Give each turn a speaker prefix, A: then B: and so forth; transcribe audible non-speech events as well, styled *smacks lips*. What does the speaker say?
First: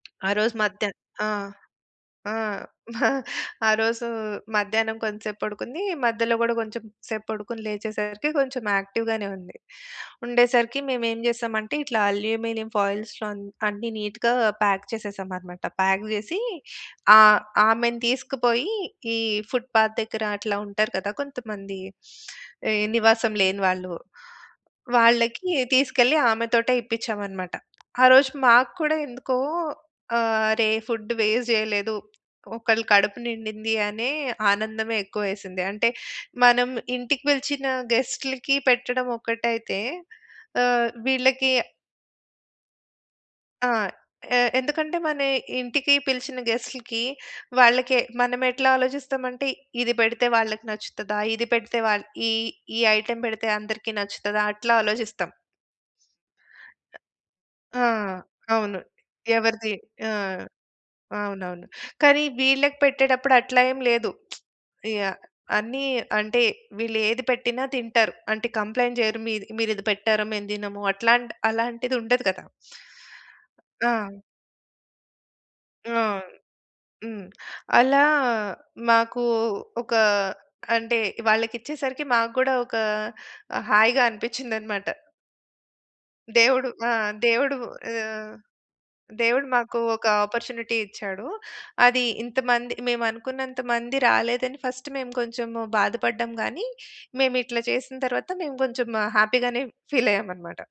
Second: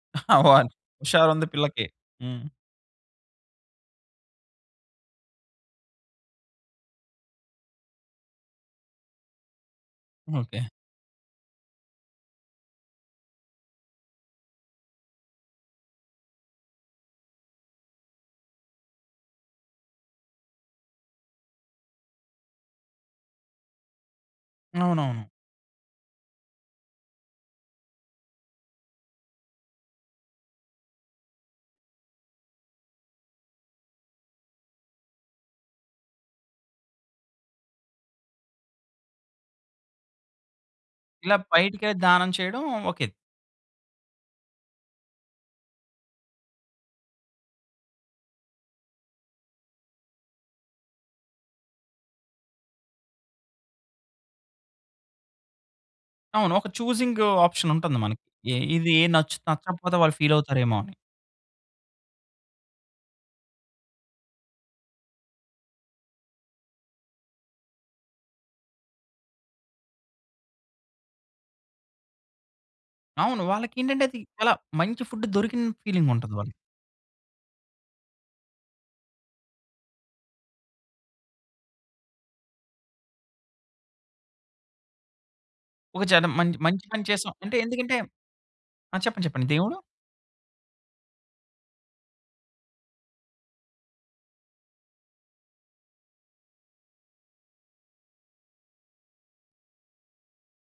A: *chuckles*
B: ఆ రోజు
A: అవునా అండి.
B: మధ్యా ఆ!
A: హుషారుంది పిల్లకి.
B: ఆ!
A: హ్మ్.
B: *chuckles* మా ఆ రోజు మధ్యాహ్నం కొంతసేపు పడుకుంది. మధ్యలో గూడా కొంచెం సేపు పడుకొని, లేచేసరికి కొంచెం యాక్టివ్‌గానే ఉంది.
A: ఓకే.
B: ఉండేసరికి మేమేం జేసాం అంటే, ఇట్లా అల్యూమినియం ఫాయిల్స్‌లో అన్ అన్నీ నీట్‌గా ప్యాక్ చేసేసామన్నమాట. ప్యాక్ జేసి ఆహ్, ఆమెను తీసుకుపోయి ఈ ఫుట్‌పాత్ దగ్గర అట్లా ఉంటారు కదా! కొంతమంది. ఎ నివాసం లేని వాళ్ళు.
A: అవునవును.
B: వాళ్ళకి తీసుకెళ్ళి ఆమెతోటే ఇప్పిచ్చామన్నమాట. ఆరోజు మాకు కూడా ఎందుకో, "ఆరే! ఫుడ్ వేస్ట్ జేయలేదు. ఒకొళ్ళ కడుపు నిండింది" అనే ఆనందమే ఎక్కువేసింది. అంటే మనం ఇంటికి బిలిచిన గెస్టులకి పెట్టడం ఒకటైతే ఆహ్,
A: ఇలా
B: వీళ్ళకి
A: బయటికె దానం చేయడం. ఓకే.
B: ఆ! ఎ ఎందుకంటే మన ఇంటికి పిలిచిన గెస్టులకి, వాళ్ళకి మనమెట్లా ఆలోచిస్తామంటే ఇది బెడితే వాళ్ళకి నచ్చుతదా? ఇది పెడితే వాల్ ఈ ఈ ఐటెమ్ బెడితే అందరికి నచ్చుతదా? అట్లా ఆలోచిస్తాం.
A: అవును. ఒక చూసింగ్
B: ఆ!
A: ఆప్షనుంటుంది మనకి. ఎ
B: అవును.
A: ఇది నచ్చి
B: ఎవరిది
A: నచ్చకపోతే
B: ఆ!
A: వాళ్ళు ఫీల‌వుతారేమో అని.
B: అవునవును. కానీ వీళ్ళకి పెట్టేటప్పుడట్లా ఏం లేదు. *smacks lips* ఇగ అన్ని అంటే వీళ్లేది పెట్టినా తింటారు. అంటే కంప్లెయింట్ జేయరు. మీద్ మీరిది పెట్టారు. మేము దినము అట్లాంటి అలాంటిదుండదు గదా!
A: అవును. వాళ్ళకేంటంటే అది
B: ఆ!
A: చాలా మంచి ఫుడ్ దొరికిన
B: ఆ!
A: ఫీలింగుంటుంది వాళ్ళకి.
B: హ్మ్. అలా మాకు ఒక అంటే, వాళ్ళకిచ్చేసరికి మాకు గూడా ఒక ఆహ్, హాయిగా అనిపించిందన్నమాట.
A: ఒక చెడ మంచ్
B: దేవుడు,
A: మంచి
B: ఆ!
A: పని చేసాం
B: దేవుడు
A: అంటే ఎందుకంటే
B: ఆహ్,
A: ఆ! చెప్పండి.
B: దేవుడు
A: చెప్పండి.
B: మాకు
A: దేవుడు
B: ఒక అపార్చునిటీ ఇచ్చాడు. అది ఇంతమంది మేమనుకున్నంత మంది రాలేదని ఫస్ట్ మేం కొంచెం బాధపడ్డం గానీ, మేమిట్ల జేసిన తరువాత మేము కొంచెం హ్యాపీగానే ఫీల్ అయ్యామన్నమాట.